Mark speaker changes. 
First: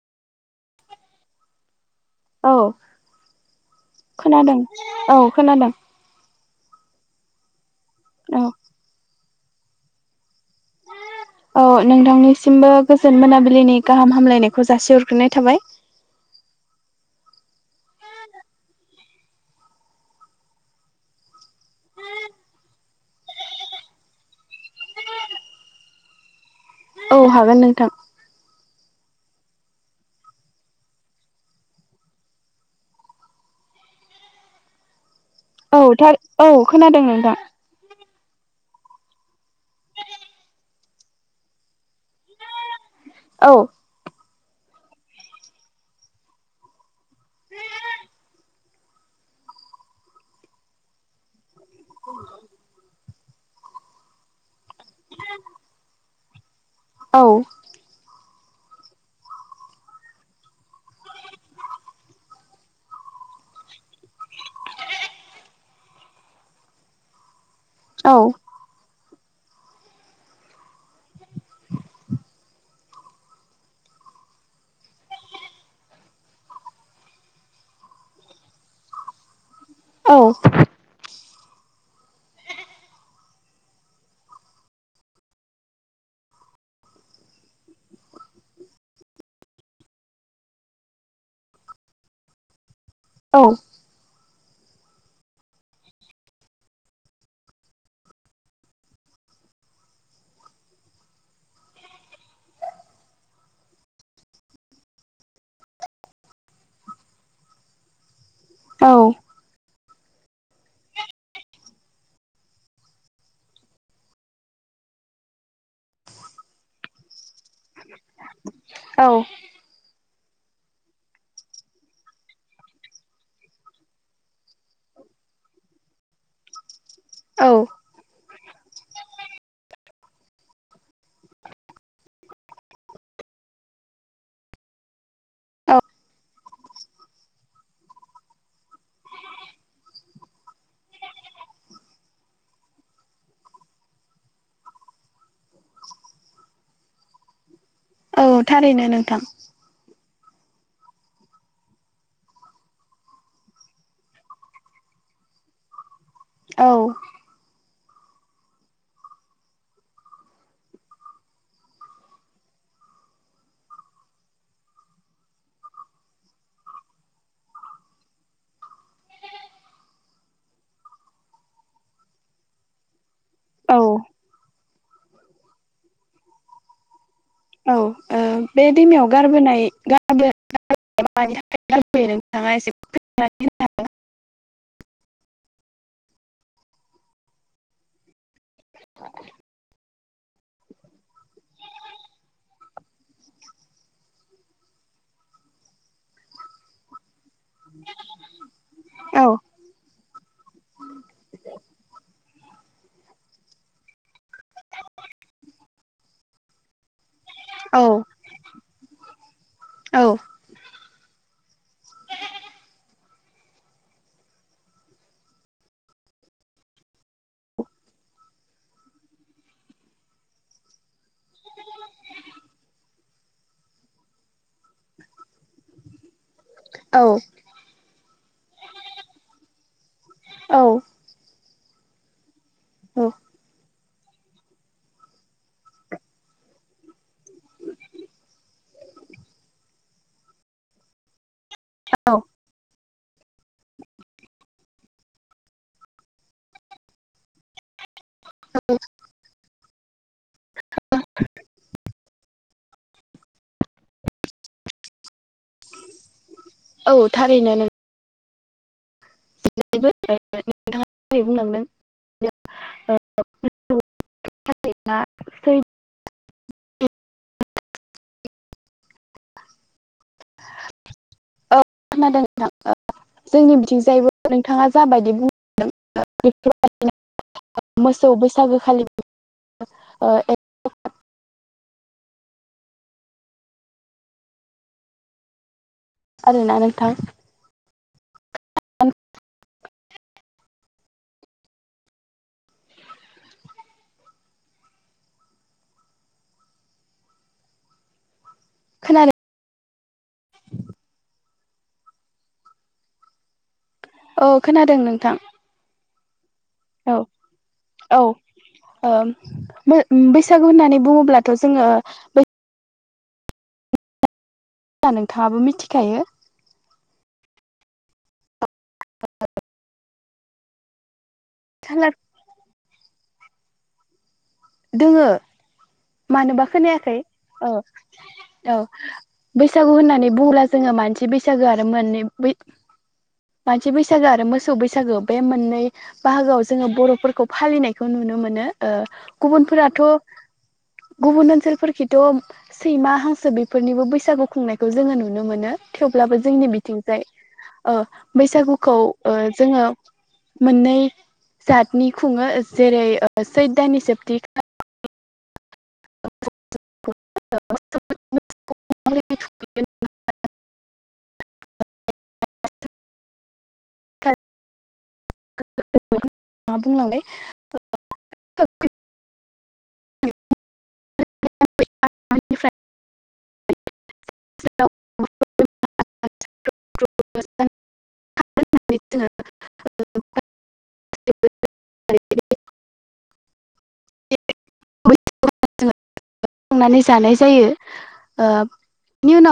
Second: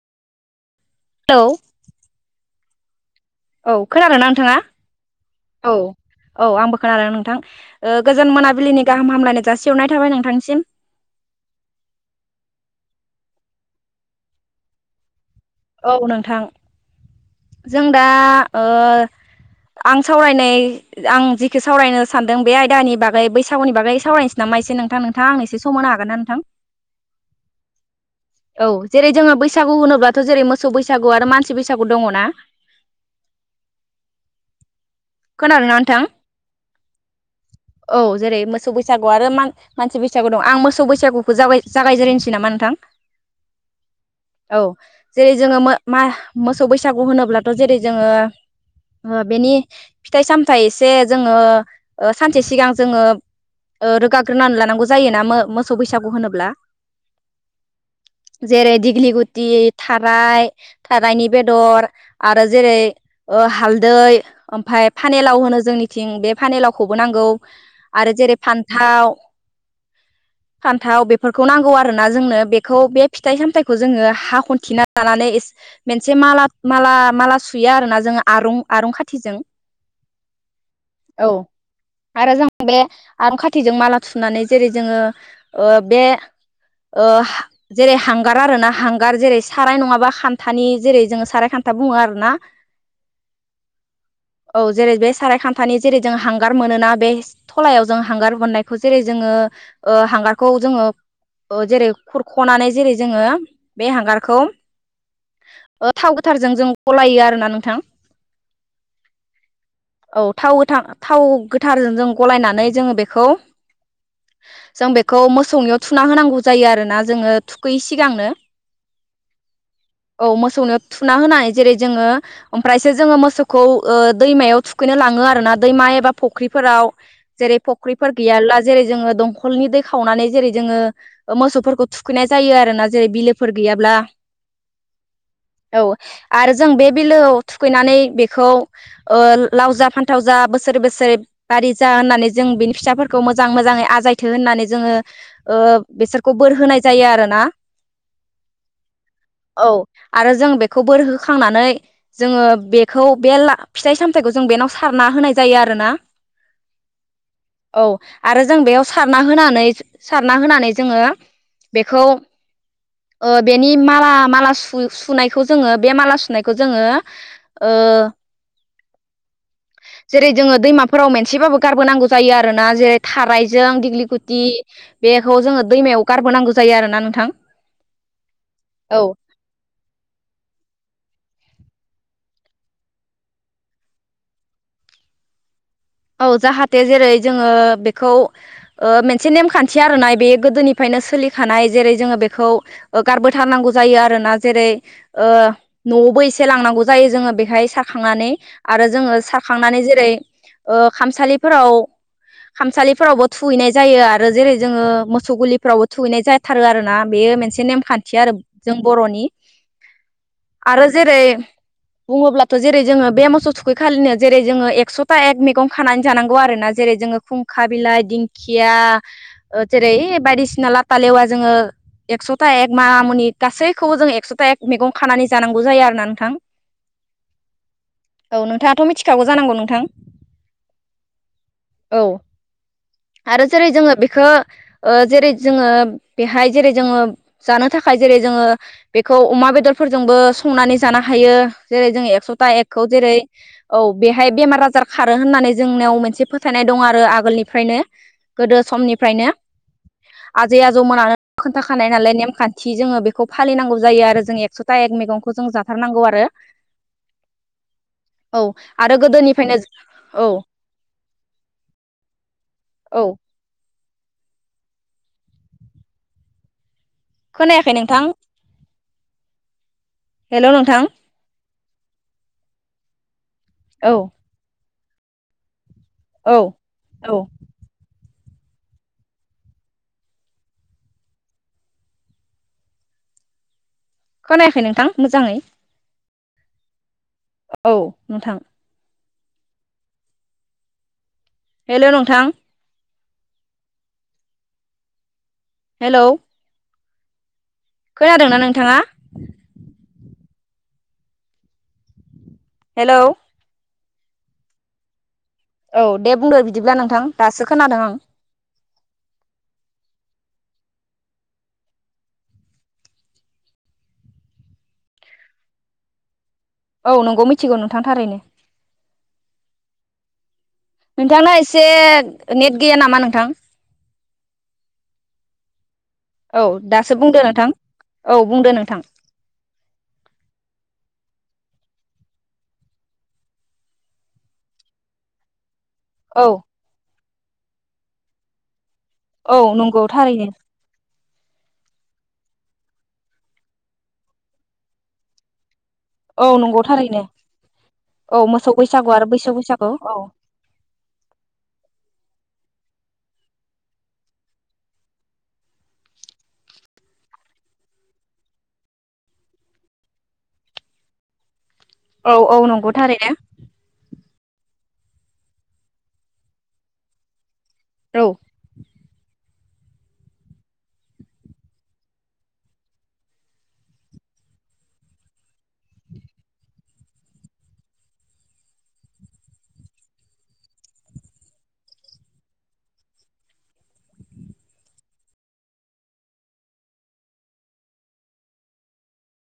Speaker 1: Hello.
Speaker 2: औ।
Speaker 1: औ खोनादों ना नोंथाङा?
Speaker 2: औ खोनादों
Speaker 1: औ। औ आंबो खोनादों नोंथां ओ गोजोन
Speaker 2: औ
Speaker 1: मोनाबिलिनि गाहाम हामलायनाय जा सिहरनाय थाबाय नोंथांसिम।
Speaker 2: औ नोंथांनिसिमबो गोजोन मोनाबिलिनि गाहाम हामलायनायखौ जासिहरग्रोनाय थाबाय
Speaker 1: औ नोंथां जों दा ओ आं सावरायनाय आं जिखि सावरायनो सानदों बे आयदानि बागै बैसागुनि बागै सावरायनोसै ना मा एसे नोंथां नोंथांङा आंनो एसे सम होनो हागोन ना नोंथां?
Speaker 2: औ हागोन नोंथां।
Speaker 1: औ जेरै जोङो बैसागु होनोब्लाथ' जेरै मोसौ बैसागु आरो मानसि बैसागु दङना? खोनादों ना
Speaker 2: औ
Speaker 1: नोंथां
Speaker 2: थार औ खोनादों नोंथां
Speaker 1: औ जेरै- मोसौ बैसागु आरो मा मानसि बैसागु दं आं मोसौ बैसागुखौ जा जागायजेरनोसै नामा नोंथां?
Speaker 2: औ
Speaker 1: औ जेरै जोङो मा मोसौ बैसागु होनोब्लाथ' जेरै जोङो ओ बेनि फिथाइ सामथाइ एसे जोङो ओ सानसे सिगां जोङो ओ रोगाग्रोनानै लानांगौ जायोना मो मोसौ बैसागु होनोब्ला।
Speaker 2: औ
Speaker 1: जेरे दिग्लि गुथि थाराय थारायनि बेदर आरो जेरै ओ हालदै ओमफाय फानेलाव होनो जोंनिथिं बे फानेलावखौबो नांगौ आरो
Speaker 2: औ
Speaker 1: जेरै फान्थाव [inaudible] फान्थाव बेफोरखौ नांगौ आरोना जोंनो बेखौ बे फिथाइ सामथाइखौ जोङो हाखन थिना लानानै एस मोनसे माला माला माला सुयो आरो ना जोङो आरुं आरुं खाथिजों।
Speaker 2: औ
Speaker 1: औ आरो जों बे आरुं खाथिजों माला थुनानै जेरै जोङो ओ बे ओ जेरै हांगार आरो ना हांगार जेरै साराय नङाबा खान्थानि जेरै जोङो साराय खान्था बुङो आरोना।
Speaker 2: औ
Speaker 1: औ जेरै बे साराय खामथानि जेरै जों हांगार मोनोना बे थलायाव जों हांगार बोननायखौ जेरै जोङो ओ ओ हांगारखौ जोङो ओ जेरै खुरख'नानै जेरै जोङो बे हांगार खौ ओ थाव गोथारजों जों गलायो आरोना नोंथां।
Speaker 2: औ
Speaker 1: औ थाव गोथां थाव गोथारजों जों गलायनानै जोङो बेखौ जों बेखौ मोसौनियाव थुना होनांगौ जायो आरोना जोङो थुखैयै सिगांनो।
Speaker 2: औ
Speaker 1: औ मोसौनो थुना होनानै जेरै जोङो ओमफ्रायसो जोङो मोसौखौ ओ दैमायाव थुखै नो लाङो आरोना दैमा एबा फख्रिफोराव जेरै फ्रख्रिफोर गैयाला जेरै जों दंखलनि दै खावनानै जेरै जोङो मोसौफोरखौ थुखैनाय जायो आरोना जेरै बिलोफोर गैयाब्ला औ आरो जों बे बिलोआव थुखैनानै बेखौ ओ लाव जा फान्थाव जा बो सोर बोसोर बारि जा होननानै जों बिनि फिथसाफोरखौ मोजां मोजाङै आजायथों होननानै जोङो ओ ओ बेसोरखौ बोर होनाय जायो आरोना।
Speaker 2: औ थारैनो नोंथां।
Speaker 1: औ आरो जों बेखौ बोर होखांनानै जोङो बेखौ बे ला फिथाइ सामथायाइखौ जों बेनाव सार ना होनाय जायो आरोना।
Speaker 2: औ
Speaker 1: औ आरो जों बेयाव सारना होनानै सारना होनानै जोङो बेखौ ओ बेनि माला माला सु सुनायखौ जोङो बे माला सुनायखौ जोङो ओ जेरै जोङो दैमाफोराव मेनसेबाबो गारबोनांगौ जायो आरोना जेरै
Speaker 2: औ
Speaker 1: थारायजों दिग्लि गुथि बेखौ जोङो दैमायाव गारबोनांगौ जायो आरोना नोंथां
Speaker 2: औ बे
Speaker 1: औ
Speaker 2: दैमायाव गारबोनाय [unintelligible] [unintelligible]
Speaker 1: औ जाहाथे जेरै जोङो बेखौ मोनसे नेमखान्थि आरो नाय बे गोदोनिफ्रायनो सोलिखानाय जेरै जोङो बेखौ गारबोथारनांगौ जायो आरोना जेरै ओ न'आवबो एसे लांनांगौ जायो जोङो बे, बेहाय सारखांनानै आरो जोङो
Speaker 2: औ
Speaker 1: सारखांनानै जेरै ओ खामसालिफोराव, खामसालिफोरावबो थुहैनाय जायो आरो जेरै जोङो मोसौ गुलिफोरावबो थुहैनाय जाथारो आरोना? बेयो मोनसे
Speaker 2: औ
Speaker 1: नेमखान्थि आरो जों बर'नि
Speaker 2: औ
Speaker 1: आरो जेरै बुङोब्लाथ' जेरै जोङो बे मासाव थुखै खालिनो जेरै जोङो एकस'था एक मिट, मैगं खानानै जानांगौ आरो ना जेरै जोङो खुंखा बिलाइ दिंखिया जेरै ऐ बायदिसि बिना लाफा लेवा जोङो, एकस'था एक मानामुनि गासैखौबो जों एकस'था एक मैगं खानानै जानांगौ जायो आरोना नोंथां,
Speaker 2: औ
Speaker 1: औ नोंथाङाथ' मिथिखागौ जानांगौ नोंथां
Speaker 2: औ
Speaker 1: औ आरो जेरै जोङो बे खो ओ जेरै जोङो बेहाय जेरै जोङो जानो थाखाय जेरै जोङो बेखौ खौ अमा बेदरफोरजोंबो संनानै जानो हायो। जेरै जों
Speaker 2: औ
Speaker 1: एकस'था एकखौ जेरै औ बेहाय बेमार आजार खारो होननानै जोंनियाव मोनसे फोथायनाय दं आरो आगोलनिफ्रायनो गोदो समनिफ्रायनो, आजै आजौमोनानो खोन्थाखानाय नालाय नेमखा थि जोङो बेखौ फालिनांगौ जायो आरो जों एकस'था एक मैगंखौ जों जाथारनांगौ आरो
Speaker 2: औ थारैनो नों
Speaker 1: औ आरो गोदोनिफ्रायनो जों औ
Speaker 2: नोंथाङा दहाय बुंलांदों,
Speaker 1: औ
Speaker 2: [unintelligible]
Speaker 1: खोनायाखै नोंथां हेलौ नोंथां,
Speaker 2: औ खोनादों नोंथाङ ओ जोंनि बिथिं
Speaker 1: औ
Speaker 2: जायबो नोंथाङा जाबायदि बुं
Speaker 1: औ औ
Speaker 2: [unintelligible] स' बैसागोखालि ओ
Speaker 1: खोनाखै नोंथां मोजाङै?
Speaker 2: आरोना नोंथां,
Speaker 1: औ नोंथां हेलौ नोंथां हेलौ खोनादोंना नोंथाङा?
Speaker 2: खोनादों [inaudible]
Speaker 1: हेलौ
Speaker 2: औ खोनादों नोंथां।
Speaker 1: औ दे बुंदो बिदि
Speaker 2: औ औ ओम मोन बेस बैसागु होननानै बुङोब्लाथ' जोङो जा नोंथाङाबो मिथिखायो,
Speaker 1: औ नंगौ मिथिगौ नोंथां थारैनो, नोंथांना एसे
Speaker 2: खालार
Speaker 1: नेट गैया नामा नोंथां?
Speaker 2: दोंङो मानोबा
Speaker 1: औ दासो
Speaker 2: खोनायाखै,
Speaker 1: बुंदो
Speaker 2: औ
Speaker 1: नोंथां बुंदो
Speaker 2: औ
Speaker 1: नोंथां
Speaker 2: बैसागु होननानै बुङोला जोंङो मानसि बै बैसागो आरो मोननै बै मानसि बैसागो आरो मोसौ बैसागो बे मोननै
Speaker 1: औ
Speaker 2: बाहागोआव जोंङो बर'फोरखौ फालिनायखौ नुनो मोनो ओ
Speaker 1: औ
Speaker 2: गुबुनफोराथ'
Speaker 1: नंगौ थारैनो
Speaker 2: गुबुन ओनसोलफोरखिथ' सैमा हांसो बेफोरनिबो बैसागु खुंनायखौ जोंङो नुनो मोनो, थेवब्लाबो
Speaker 1: औ
Speaker 2: जोंनि
Speaker 1: नंगौ
Speaker 2: बिथिंजाय,
Speaker 1: थारैनो
Speaker 2: ओ
Speaker 1: औ मोसौ
Speaker 2: बैसागुखौ
Speaker 1: बैसागु आरो
Speaker 2: ओ
Speaker 1: बैसो
Speaker 2: जोंङो
Speaker 1: बैसागु औ
Speaker 2: मोननै जातनि खुङो जेरै ओ सैद दान सोबथि खा [inaudible] [inaudible]
Speaker 1: औ औ नंगौ थारैनो।
Speaker 2: [inaudible] मा बुंलांलाय ‌।
Speaker 1: औ।
Speaker 2: [inaudible] [inaudible] [inaudible] संंनानै जानाय जायो ओ बेनि उनाव